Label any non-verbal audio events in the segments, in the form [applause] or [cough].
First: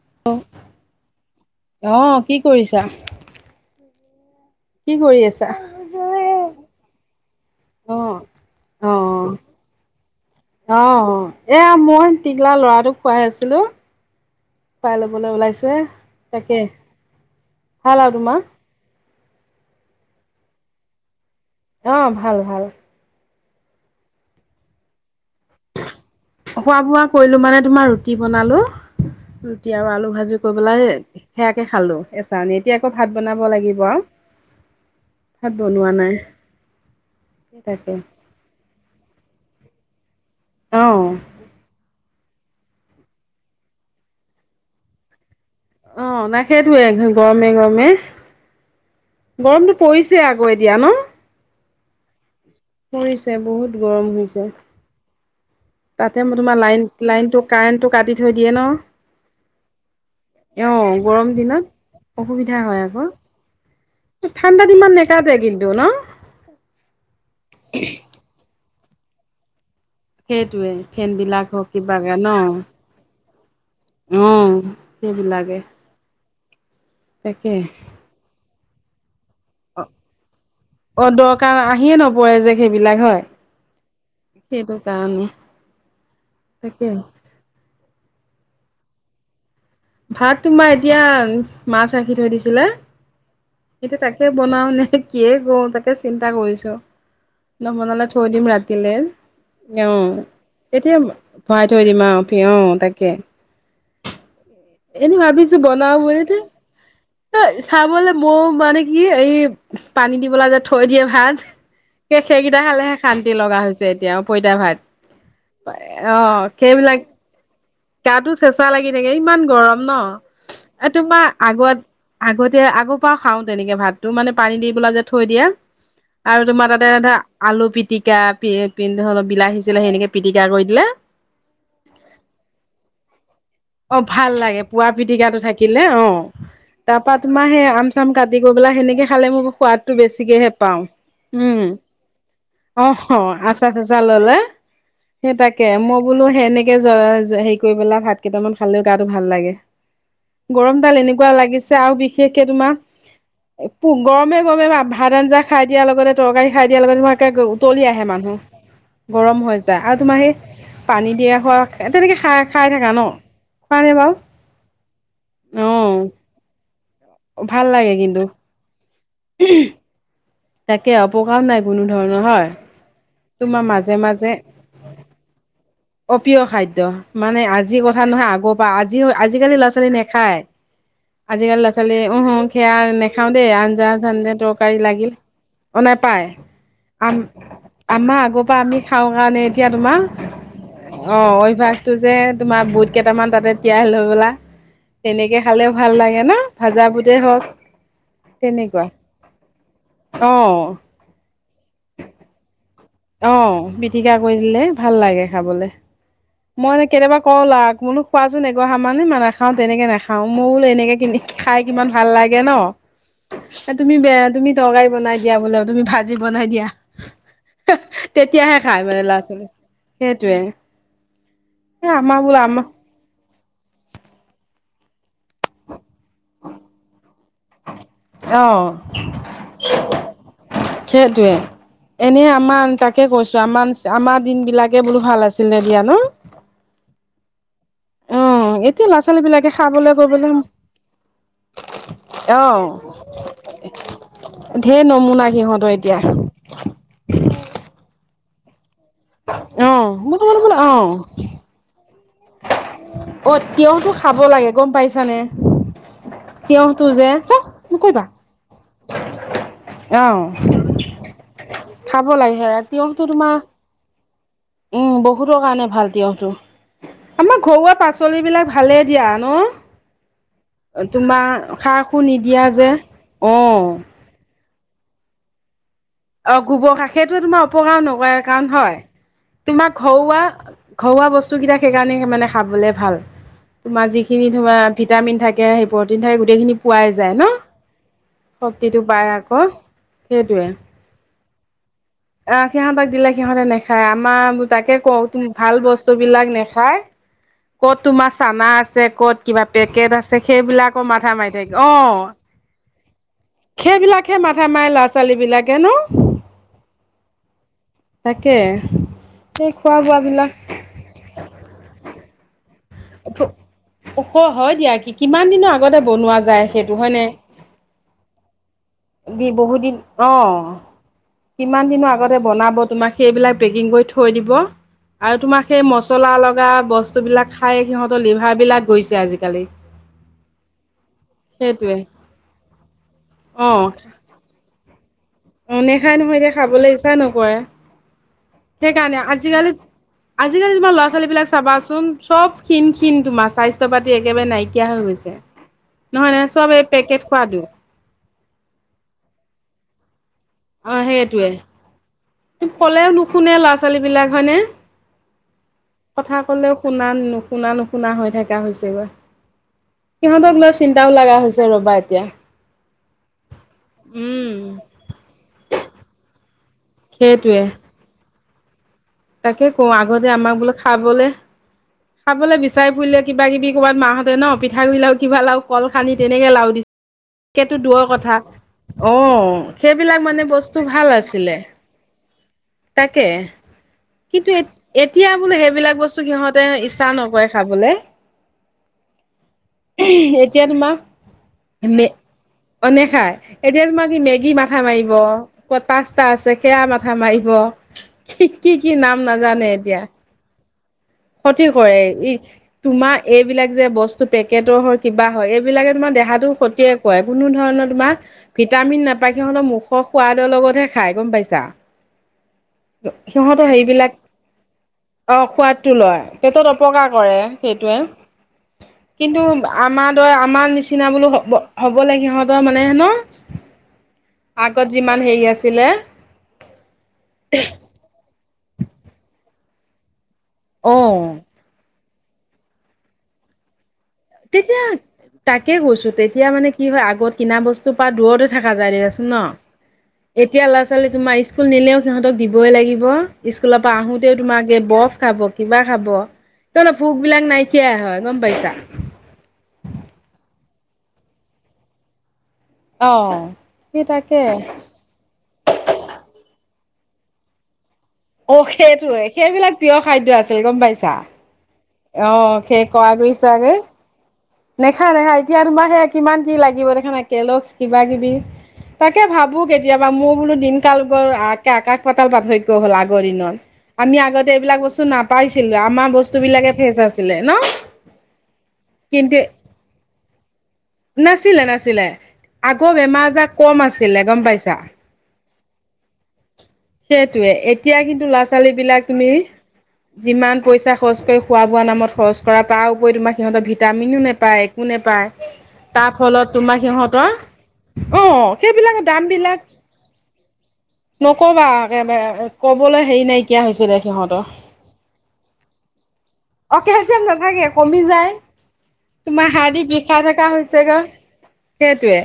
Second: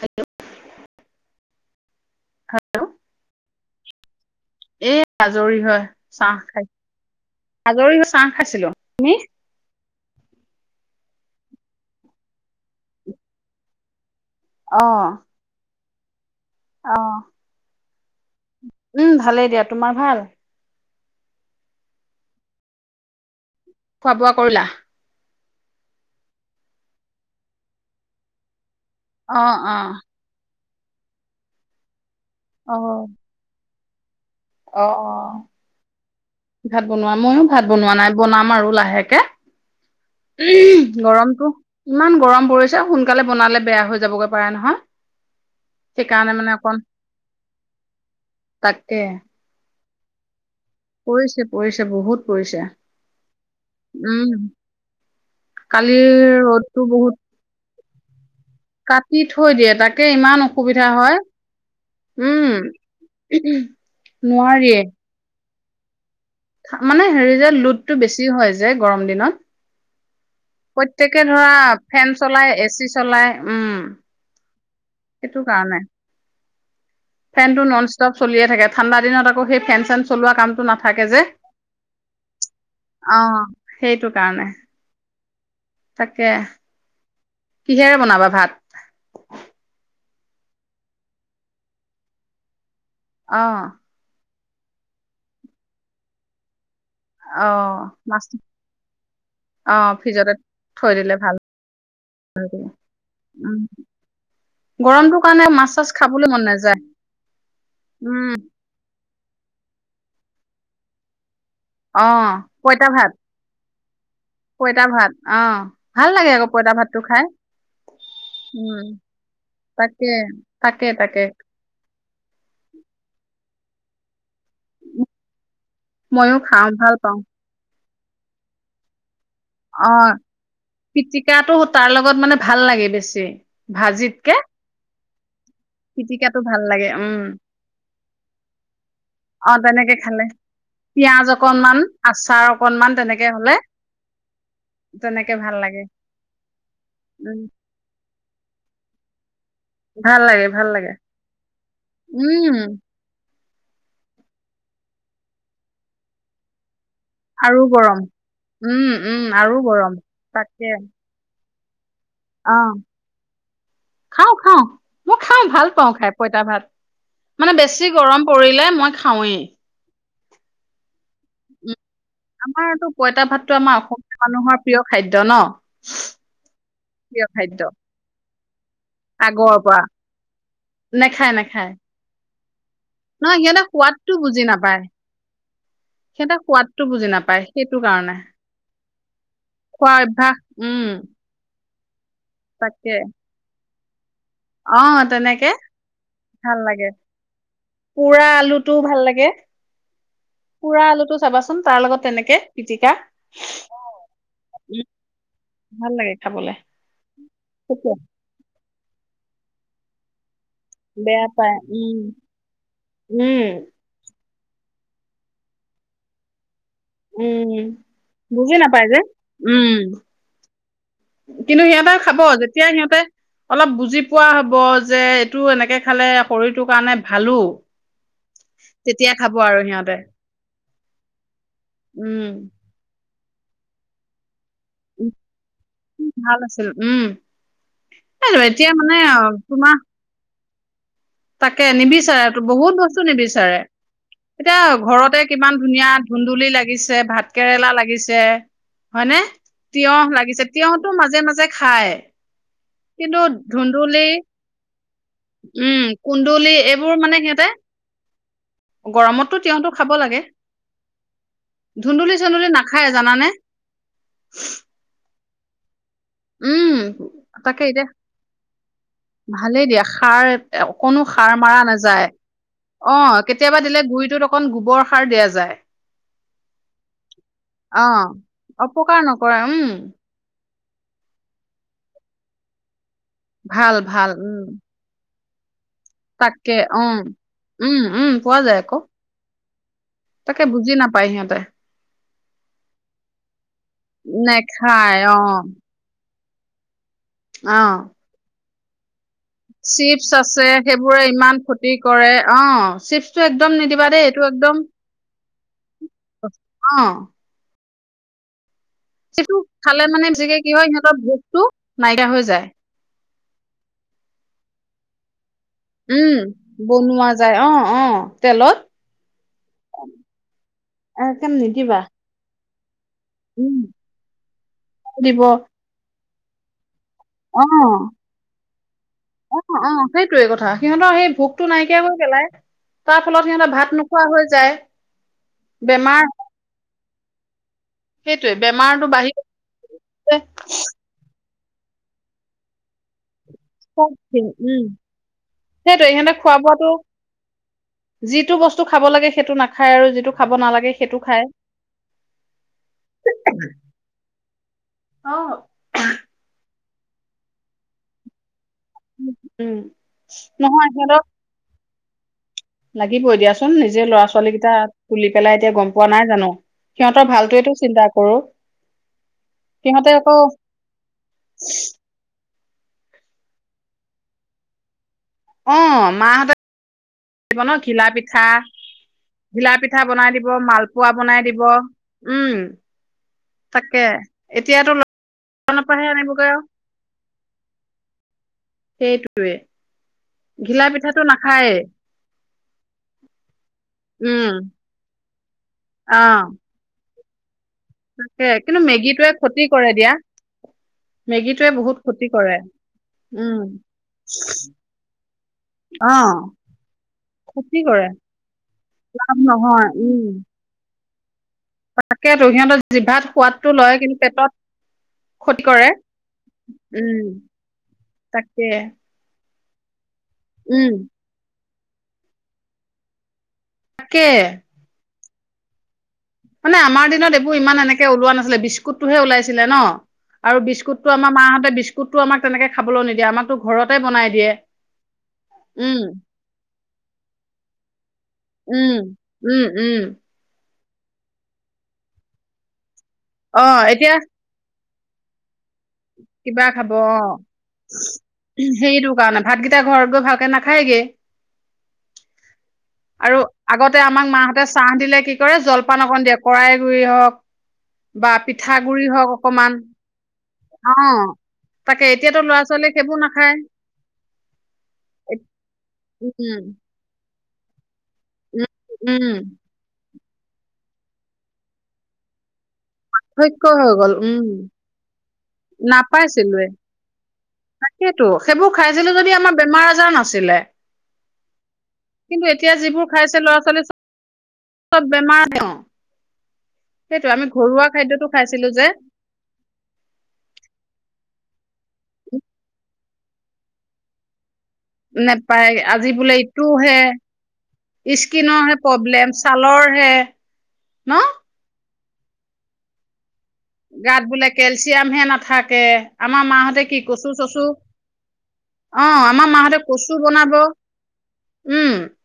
Hello অ কি কৰিছা? কি এ কৰি আছা আজৰি হয় চাহ খাই। অ আজৰি হৈ চাহ খাইছিলো, অ তুমি? অ', এয়া মই টিকলা লৰাটোক খুৱাই আছিলো। অ'। ল'বলৈ ওলাইছো হে তাকে ভাল আৰু তোমাৰ। উম ভালেই দিয়া, তোমাৰ ভাল? অ' ভাল ভাল। খোৱা বোৱা কৰিলা? খোৱা বোৱা কৰিলো মানে তোমাৰ ৰুটি বনালো। অ', অ'। ৰুটি আৰু আলু ভাজি কৰি পেলাই সেয়াকে খালো এচা অ', এতিয়া আকৌ ভাত বনাব লাগিব। পুৱা অ'। ভাত বনোৱা নাই। ভাত বনোৱা ময়ো ভাত তাকে বনোৱা নাই বনাম আৰু লাহেকে। অ উম গৰমটো ইমান গৰম পৰিছে সোনকালে বনালে বেয়া হৈ যাবগৈ পাৰে নহয়। অ সেইকাৰণে নাই মানে অকণ সেইটোৱে গৰমে গৰমে, তাকে গৰমটো পৰিছে আকৌ এতিয়া ন। পৰিছে পৰিছে বহুত পৰিছে, পৰিছে বহুত গৰম উম। হৈছে কালিৰ তাতে মই তোমাৰ লাইন ৰ'দটো বহুত লাইনটো কাৰেণ্টটো কাটি থৈ দিয়ে ন। কাটি থৈ দিয়ে তাকে ইমান অ অসুবিধা হয়, গৰম দিনত অসুবিধা উম হয় আকৌ উম হুম। ঠাণ্ডাত ইমান নেকাতে কিন্তু ন? মানে হেৰি যে লোডটো বেছি হয় যে গৰম দিনত। সেইটোৱে প্ৰত্যেকে ফেনবিলাক ধৰা হওক ফেন কিবাকে চলাই এ চি চলাই উম। অহ সেইটো সেইবিলাকে। কাৰণে তাকে ফেনটো নন ষ্টপ চলিয়ে থাকে ঠাণ্ডা দিনত আ কৌ সেই অ ফেন চেন চলোৱা কামটো নাথাকে অ যে, দৰকাৰ আহিয়ে নপৰে যে সেইবিলাক অ হয় সেইটো কাৰণ সেইটো কাৰণে। তাকে তাকে কিহেৰে বনাবা ভাত? ভাত তোমাৰ এতিয়া মাছ ৰাখি থৈ দিছিলে। এতিয়া অঁ। তাকে বনাও নে কিয়ে কৰো তাকে চিন্তা কৰিছো। অ নবনালে মাছ থৈ দিম ৰতিলে। অ অঁ ফ্ৰিজতে থৈ তেতিয়া দিলে ভাল ভৰাই থৈ দিম আৰু পিয় অঁ তাকে। উম এনে গৰমটোৰ কাৰণে ভাবিছো মাছ চাছ বনওঁ বুলি খাবলৈ তে। মন নাযায় খাবলে উম মইও মানে কি এই পানী দি পেলাই যে থৈ দিয়ে ভাত অ স সেইকেইটা পইতা খালেহে ভাত শান্তি লগা হৈছে এতিয়া অ পইতা ভাত, ভাল অ লাগে আকৌ পইতা ভাতটো সেইবিলাক খায়। গাটো চেঁচা লাগি থাকে ইমান গৰম ন। তাকে তাকে এ তাকে তোমাৰ আগত আগতে আগৰ পৰা খাওঁ তেনেকে ভাতো মানে পানী দি পেলাই যে থৈ দিয়া ময়ো আৰু তোমাৰ খাওঁ তাতে ভাল আধা পাওঁ আলু পি টিকা প পিন্ধ অলপ অহ পিটিকটো তাৰ লগত মানে ভাল লাগে বেছি। অ ভাজিতকে ভাল লাগে পুৰা পিটিকাটো থাকে কাটিলে অ পিটিকাটো ভাল লাগে তাৰ উম পৰাা তোমাৰ সেই আম চাম কাটি কৰি পাই সেনেকে খালে মোৰ অ' সোৱাদ তেনেকে টো খালে বেছিকে হে পাও পিয়াজ উম অকনমান আচাৰ অ অকনমান তেনেকে হলে আচা চাচা ললে তেনেকে সেই ভাল তাকে লাগে মই বোলো সেনেকে উম হেৰি কৰি পেলা ভাত কেইটামান খালেও গাটো ভাল লাগে ভাল লাগে ভাল লাগে গৰমডাল এনেকুৱা লাগিছে আৰু বিশেষকে উম তোমাৰ গৰমে গৰমে বা ভাত আঞ্জা খাই দিয়াৰ লগতে তৰকাৰী খাই দিয়াৰ লগতে ম একে আৰু উতলি গৰম আহে মানুহ উম উম গৰম হৈ যায় আৰু তোমাৰ সেই তাকে পানী দিয়া খোৱা তেনেকে খাই অ' খাই থাকা ন খোৱা নে বাৰু খাওঁ খাওঁ মই খাওঁ ভাল পাওঁ খাই অ পইতা ভাল মানে ভাল বেছি লাগে কিন্তু গৰম পৰিলে মই খাওঁৱেই তাকে অপকাৰ নাই উম কোনো ধৰণৰ হয় আমাৰতো পইতা ভাতটো তোমাৰ আমাৰ মাজে অসমীয়া মাজে মানুহৰ প্ৰিয় খাদ্য ন অ প্ৰিয় খাদ্য প্ৰিয় মানে খাদ্য আজিৰ কথা ন নহয় আগৰ পৰা আজি আগৰ আজিকালি ল'ৰা পৰা ছোৱালী নেখায় নেখায় আজিকালি নেখায় ল'ৰা ছোলীয়ে উহুম সেয়া নেখাও নহয় দেই সিহঁতে আঞ্জা সোৱাদটো চঞ্জা বুজি তৰকাৰী নাপায় লাগিল অ নেপায় সিহঁতে সোৱাদটো বুজি অহ নাপায় সেইটো কাৰণে আমাৰ আগৰ পৰা আমি খাওঁ কাৰণে এতিয়া খোৱা তোমাৰ অভ্যাস উম অঁ অভ্যাস টো যে তোমাৰ বুট তাকে কেইটামান তাতে তিয়াই লৈ ললা তেনেকে খালেও ভাল লাগে ন ভাল ভাজা লাগে বুটই হওক পোৰা আলুটোও তেনেকুৱা ভাল লাগে অ পোৰা আলুটো চাবাচোন তাৰ লগত তেনেকে পিটিকা আহ পিটিকা কৰি দিলে উম ভাল লাগে খাবলে ভাল লাগে খাবলে মই মে কেতিয়াবা কওঁ লাক সেইটোৱে মোনো খোৱাচোন এগৰ হা মানহে মা নাখাও, তেনেকে নাখাও মৌল এনেকে কিনি বেয়া পায় খাই কিমান উম ভাল লাগে ন, উম এ তুমি বেয়া তুমি তৰৰাী বনাই দিয়া বোলে তুমি ভাজি বনাই দিয়া উম বুজি তেতিয়াহে খাই নাপায় ব যে লৰা ছোৱালী উম সেইটোৱে কিন্তু এ সিহঁতে আমাৰ খাব বোলো আমাৰ যেতিয়া সিহঁতে অলপ বুজি পোৱা হব যে এইটো এনেকে খালে শৰীৰটোৰ কাৰণে ভালো আহ, তেতিয়া খাব আৰু সিহঁতে সেইটয়ে এনে উম আমাৰ তাকে কৈছো আমাৰ আমাৰ দিন বিলাক তাকে বোলো উম, ভাল আছিল নে দিয়া ন ভাল আছিল উম এই অ', এতিয়া মানে ল'ৰা অ, ছোৱালী বিলাকে তোমাৰ খাবলৈ কৰিবলৈ তাকে নিবিচাৰে, অ বহুত বস্তু নিবিচাৰে ঢেৰ এতিয়া ঘৰতে নমুনা কিমান সিহঁতৰ এতিয়া ধুনীয়া ধুন্দুলি লাগিছে ভাত কেৰেলা লাগিছে হয়নে অ তিয়হ মোৰ লাগিছে বোলো অ তিয়হতটো মাজে, মাজে খাই অ', তেওঁতো খাব লাগে গম পাইছানে উম কুন্দুলি তিয়ঁহ টো এইবোৰ যে মানে সিহঁতে [unintelligible] গৰমততো তেওঁতটো খাব অহ লাগে খাব ধুন্দুলি লাগে চন্দুলি সেয়া নাখায় তিয়হটো জানানে তোমাৰ উম, বহুতৰ কাৰণে ভাল উম আমাৰ তাকে ঘৰুৱা এতিয়া পাচলিবিলাক ভালেই দিয়া ভালেই দিয়া সাৰ ন অকনো সাৰ তোমাৰ মাৰা খাৰ খো নাযায় নিদিয়া যে অ', অকণ গোবৰ সাৰ দিয়া যায় অ', গোবৰ কষ সেইটোৱে তোমাৰ অপকাৰ নকৰে অ', কাৰণ হয় অপকাৰ নকৰে, উম, তোমাৰ ঘৰুৱা ঘৰুৱা বস্তুকেইটা সেইকাৰণে মানে খাবলৈ ভাল ভাল তোমাৰ ভাল, যিখিনি উম, ভিটামিন থাকে সেই প্ৰটিন ঠাই তাকে, গোটেইখিনি পোৱাই উম, যায় ন উম, উম, পোৱা যায় আকৌ, শক্তিটো পায় আকৌ তাকে বুজি নাপায় সিহঁতে অ', সিহঁতক দিলে সিহঁতে নেখায় আমাৰ তাকে নেখায় কওক অ', ভাল বস্তু বিলাক নেখায় ক'ত অ', তোমাৰ চানা আছে ক'ত কিবা পেকেট চিপছ আছে সেইবিলাকো সেইবোৰে মাথা মাৰি ইমান থাক ক্ষতি অ কৰে, অ', চিপছটো একদম নিদিবা সেইবিলাকে মথাে মাৰ ল'ৰা ছোৱালী বিলাক আহ, তাকে সিটো সেই খোৱা খালে বোৱা বিলাক মানেিকে কি হয় সিহঁতৰ ভোকতটো নাইকিয়া হৈ যায় স হয় দিয়া কি কিমান দিনৰ আগতে বনোৱা উম, যায় সেইটো হয়নে বনোৱা যায় অ', অ', তেলত দি বহুত দিন অ', একদম কিমান নিদিবা, দিনৰ আগতে বনাব তোমাক সেইবিলাক উম, পেকিং কৰি থৈ দিব আৰু দিব, তোমাক সেই মচলা লগা বস্তু বস্তুবিলাক খায় অ'। সিহঁতৰ লিভাৰবিলাক গৈছে আজিকালি অ', অ', সেইটয়ে কথা সিহঁতৰ সেই ভোকটো সেইটোৱে নাইকিয় গৈ পেলাই তাৰ ফলত সিহঁতৰ ভাত নোখোৱা হৈ যায় অনে খাই বেমাৰ নহয় এতিয়া খাবলৈ ইচ্ছা নকৰে সেইটোৱে বেমাৰটো সেইকাৰণে বাঢ়ি আজিকালি, গৈছে আজিকালি তমান ল'ৰা ছোৱালী বিলাক চাবাচোন চব ক্ষীণ ক্ষীণ তোমাৰ স্বাস্থ্য পাতি একেবাৰে উম নাইকিয়া হৈ গৈছে সেইটোৱে নহয় সিহঁতে ন খোৱা চব বোৱাটো এই পেকেট খোৱাটো যিটো বস্তু খাব লাগে সেইটো নাখায় আৰু যিটো খাব নালাগে অ', সেইটো খায় সেইটোৱে ক'লেও নুশুনে ল'ৰা ছোৱালী বিলাক হয়নে অ কথা ক'লেও শুনা ন শুনা নুশুনা হৈ থকা হৈছে উম সিহঁতক লৈ নহয় চিন্তাও সিহঁতক লগা হৈছে ৰবা এতিয়া লাগিবই দিয়াচোন নিজে ল'ৰা উম, ছোৱালী কেইটা টুলি পেলাই এতিয়া গম পোৱা নাই জানো। সিহঁতৰ সেইটোৱে ভালটোৱেতো চিন্তা কৰোঁ। তাকে কওঁ আগতে আমাক বোলো খাবলে খাবলৈ বিচাৰি ফুৰিলে কিবা কিবি ক'ৰবাত মাহঁতে ন পিঠাগুড়ি লাও, কিবা লাও কল সানি তেনেকে লাও দিছিলে। উ [inaudible] কেতো দূৰৰ কথা অ' ঘিলা পিঠা সেইবিলাক বনাই মানে দিব বস্তু মালপোৱা ভাল বনাই আছিলে, দিব উম তাকে। তাকে কিন্তু এতিয়াতো এতিয়া বোলে লনৰ সেইবিলাক পৰাহে বস্তু আনিবগৈ সিহঁত আৰু তে ইচ্ছা নকৰে খাবলৈ। সেইটোৱে এতিয়া ঘিলা তোমাক পিঠাটো নাখায়েই অনে খাই এতিয়া তোমাক ই উম মেগী মাথা মাৰিব। অ' ক'ত অ পাঁচ্তা আছে সেয়া মাথা মাৰিব। তাকে কি কি কিন্তু কি নাম মেগীটোৱে ক্ষতি নাজানে কৰে এতিয়া। দিয়া ক্ষতি মেগীটোৱে বহুত কৰে ক্ষতি ই কৰে তোমাৰ উম এইবিলাক যে বস্তু পেকেটৰ হয় কিবা হয় এইবিলাকে অ তোমাৰ দেহাটো ক্ষতিয়ে কৰে কোনো ক্ষতি ধৰণৰ কৰে তোমাৰ ভিটামিন নাপায় লাভ সিহঁতৰ নহয় মুখৰ উম সোৱাদৰ লগত হে খাই গম পাইছা তাকেতো সিহঁতৰ জিভাত সোৱাদটো সিহঁতৰ লয় কিন্তু হেৰিবিলাক পেটত অ' ক্ষতি সোৱাদ কৰে টো লয় পেটত অপকাৰ উম কৰে সেইটোৱে। তাকে কিন্তু আমাৰ তই আমাৰ উম নিচিনা বোলো হ'ব-হ'ব লাগে সিহঁতৰ মানে হেনো তাকে। ইমান হেৰি আছিলে। মানে আমাৰ দিনত এইবোৰ ইমান এনেকে ওলোৱা নাছিলে, বিস্কুটটোহে ওলাইছিলে ন'? আৰু অ বিস্কুটটো আমাৰ মাহঁতে বিস্কুটটো আমাক তেনেকে খাবলৈ নিদিয়ে আমাৰতো ঘৰত তেতিয়া তাকে উম কৈছোঁ তেতিয়া মানে কি হয় আগত কিনা বস্তু পা দূৰতো থাকা যায় উম, দিয়াচোন উম, উম, ন'। এতিয়া লাষ্ট আচলতে তোমাৰ স্কুল নিলেও সিহঁতক দিবই লাগিব, স্কুলৰ অ', পৰা এতিয়া আহোতেও তোমাক এই বৰফ খাব। কিবা খাব, কিবা খাব সিহঁতৰ অ', ভোকবিলাক নাইকিয়া হয়, গম পাইছা? সেইটো কাৰণে ভাতকেইটা ঘৰত গৈ ভালকে নাখায় গে। অ' আৰু, আগতে সেই আমাক তাকে। মাহঁতে চাহ দিলে কি কৰে জলপান অকন দিয়ে কৰাই [unintelligible] হওক। বা অ', পিঠাগুৰি সেইটোৱে হওক অকমান সেইবিলাক প্ৰিয় খাদ্য আছিল, গম পাইছা? অ', তাকে এতিয়াতো ল'ৰা অ', সেই ছোৱালীয়ে কৰা সেইবোৰ [unintelligible] নাখায় নেখায় নেখায় এত- এতিয়া তোমাৰ সেয়া কিমান কি উম, লাগিব দেখা নায়। কেল্লগছ কিবা কিবি, উম, তাকে উম, ভাবোঁ কেতিয়াবা মোক বোলো দিন কাল গ'ল আকাশ পাতাল পাৰ্থক্য হ'ল আগৰ দিনৰ, অভ্যাস হৈ গ'ল আমি উম, আগতে এইবিলাক বস্তু নাপ পাইছিলোঁ আমাৰ বস্তু বিলাকে তাকেতো, সেইবোৰ খাইছিলোঁ যদি কিন্তু আমাৰ বেমাৰ আজাৰ নাছিলে। নাছিলে নাছিলে কিন্তু এতিয়া আগৰ যিবোৰ বেমাৰ খাইছে আজাৰ ল'ৰা কম ছোৱালী চব, আছিলে গম পাইছা চব বেমাৰ ন'। [inaudible] সেইটোৱে এতিয়া কিন্তু ল'ৰা খাইছিলো ছোৱালী যে বিলাক তুমি, যিমান পইচা খৰচ কৰি খোৱা-বোৱা নামত খৰচ কৰা তাৰ উপৰি তোমাক সিহঁতে ভিটামিনো নেপায়। কোনে পায়। নেপায় তাৰ ফলত তোমাৰ সিহঁতৰ অ স্কিনৰহে সেইবিলাক দাম প্ৰব্লেম বিলাক ছালৰহে নক'বা একেবাৰে ক'বলৈ হেৰি নাই। গাত বোলে কেলচিয়ামহে নাথাকে। আমাৰ অ মাহঁতে কি কেলচিয়াম কচু-চচু। নাথাকে কমি যায় অ' তোমাৰ আমাৰ মাহতে হাৰ্দি কচু বিষাই থকা বনাব। হৈছেগৈ উম, সেইটোৱে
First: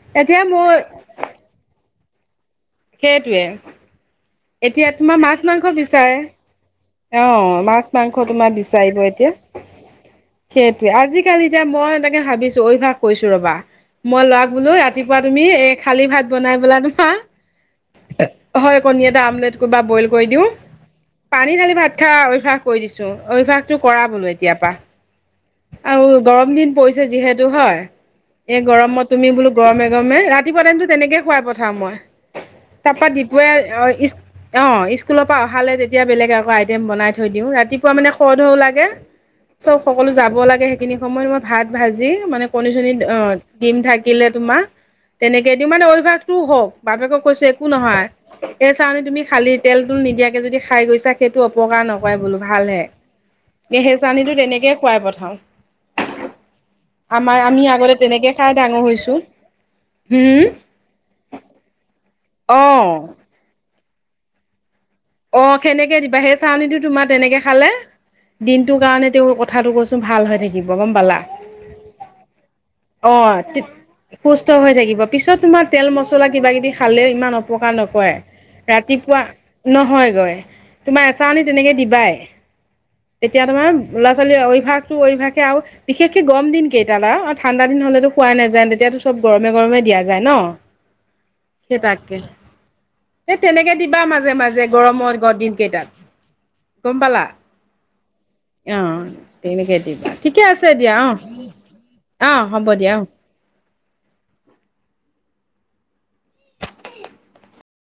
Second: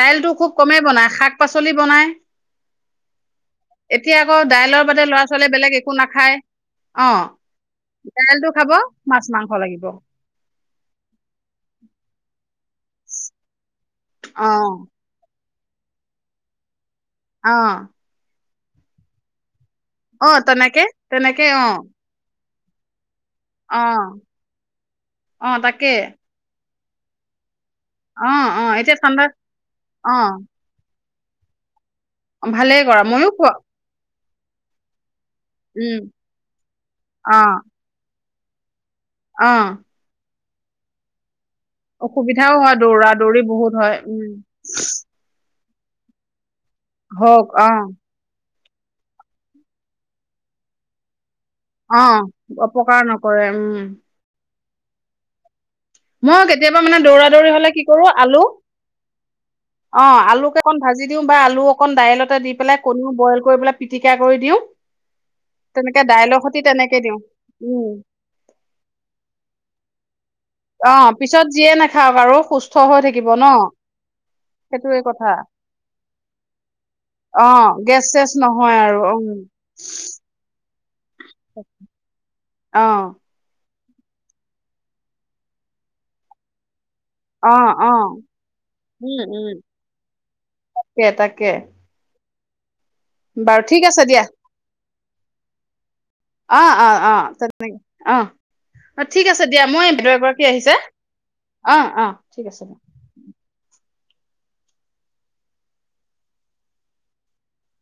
দাইলটো এতিয়া খুব মোৰ কমেই বনাই, শাক-পাচলি বনাই। সেইটোয়ে, এতিয়া আকৌ দাইলৰ এতিয়া বাদে তোমাৰ ল'ৰা ছোৱালীয়ে বেলেগ মাছ-মাংসৰ বিচ একো চ নাখায় অ' মাছ-মাংস দাইলটো তোমাৰ খাব বিচাৰিব মাছ এতিয়া। মাংস লাগিব সেইটোৱে আজিকালি যে, মই তাকে ভাবো ভাবিছো, অভ্যাস কৈছো ৰ'বা। মই অ ল'ৰাক বোলো ৰাতিপুৱা তুমি এই খালী ভাত বনাই বোলা তোমাৰ। অহ'। হয় কণী এটা আমলেট কৰি বা বইল কৰি দিও। তেনেকে তেনেকে পানী অ ঢালি ভাত খাওঁ অভ্যাস কৈ দিছো। অভ্যাসটো অ কৰা বোলো এতিয়াৰ পা। অ' তাকে। পৰিছে যিহেতু হয়। অ এই অ এতিয়া গৰমত ঠাণ্ডা তুমি বোলো অ গৰমে-গৰমে, ৰাতিপুৱা টাইমতো তেনেকে খুৱাই পঠাম মই, ভালেই তাৰ কৰা পৰা ময়ো খোৱা দোপৰীয়া স্কুল অ' স্কুলৰ পৰা অহালে উম তেতিয়া বেলেগ আকৌ আইটেম বনাই থৈ অ দিওঁ। ৰাতিপুৱা মানে সদ-ধৰ ও লাগে। অ চব সকলো যাব লাগে সেইখিনি সময়ত ম ভাত ভাজি মানে অসুবিধাও হয় কণী-চণীত দৌৰা অহ' দৌৰি বহুত ডিম হয় উম থাকিলে তোমাৰ তেনে কেইদিন মান অভ্যাসটো হওক বাপেকক কৈছে, হওক একো অ নহয়। এই চাউনী তুমি খালি তেল তল নিদিয়াকে যদি খাই গৈছা সেইটো অপকাৰ অ নকৰে বোলো ভালহে অপকাৰ নকৰে উম এহেচানীটো তেনেকেই খুৱাই পঠাওঁ। মই কেতিয়াবা মানে আমাৰ দৌৰা-দৌৰি আমি হ'লে, কি আগতে কৰো তেনেকে আলু খাই ডাঙৰ হৈছো অ' হম আলুকে অকন ভাজি দিও বা আলু অকন দাইলত দুটা দি পেলাই অ' কনীও বইল কৰি পেলাই পিটিকা কৰি দিওঁ। অ 'সেনেকে তেনেকে দিবা সেই দাইলৰ সতি চাউনীটো তোমাৰ দিওঁ তেনেকে খালে উম দিনটোৰ কাৰণে তেওঁ কথাটো কৈছোঁ। তো ভাল হয় থাকে। অ' পিছত যিয়ে নাখাওক আৰু সুস্থ হৈ থাকিব অ', ন। সুস্থ হৈ সেইটোৱে থাকিব কথা পিছত তোমাৰ তেল, মছলা কিবা-কিবি খালেও ইমান অপকাৰ নকৰে। ৰাতি অও'। নহয়গৈ তোমাৰ এচাউনি তেনেকৈ দিবাই, অ তেতিয়া তুমি অৱ ল'ৰা-ছোৱালী অভ্যাসটো অভ্যাস আৰু বিশেষকে গৰম দিন কেই দাদা অ' ঠাণ্ডা দিন হ'লেতো খোৱা নাযায়, তেতিয়াতো উম চব উম গৰমে-গৰমে দিয়া যায় ন। তাকে তাকে সেই তাকে। এ বাৰু তেনেকে ঠিক দিবা আছে দিয়া মাজে-মাজে গৰমৰ গৰ দিন কেইটাত। অ' গম অ' পালা। অ' [unintelligible] অ'। অ ঠিক আছে দিয়া, তেনেকে মই দিবা ঠিকে এগৰাকী আছে আহিছে। দিয়া অ', অ' অ' ঠিক আছে দিয়া। [inaudible] [unintelligible]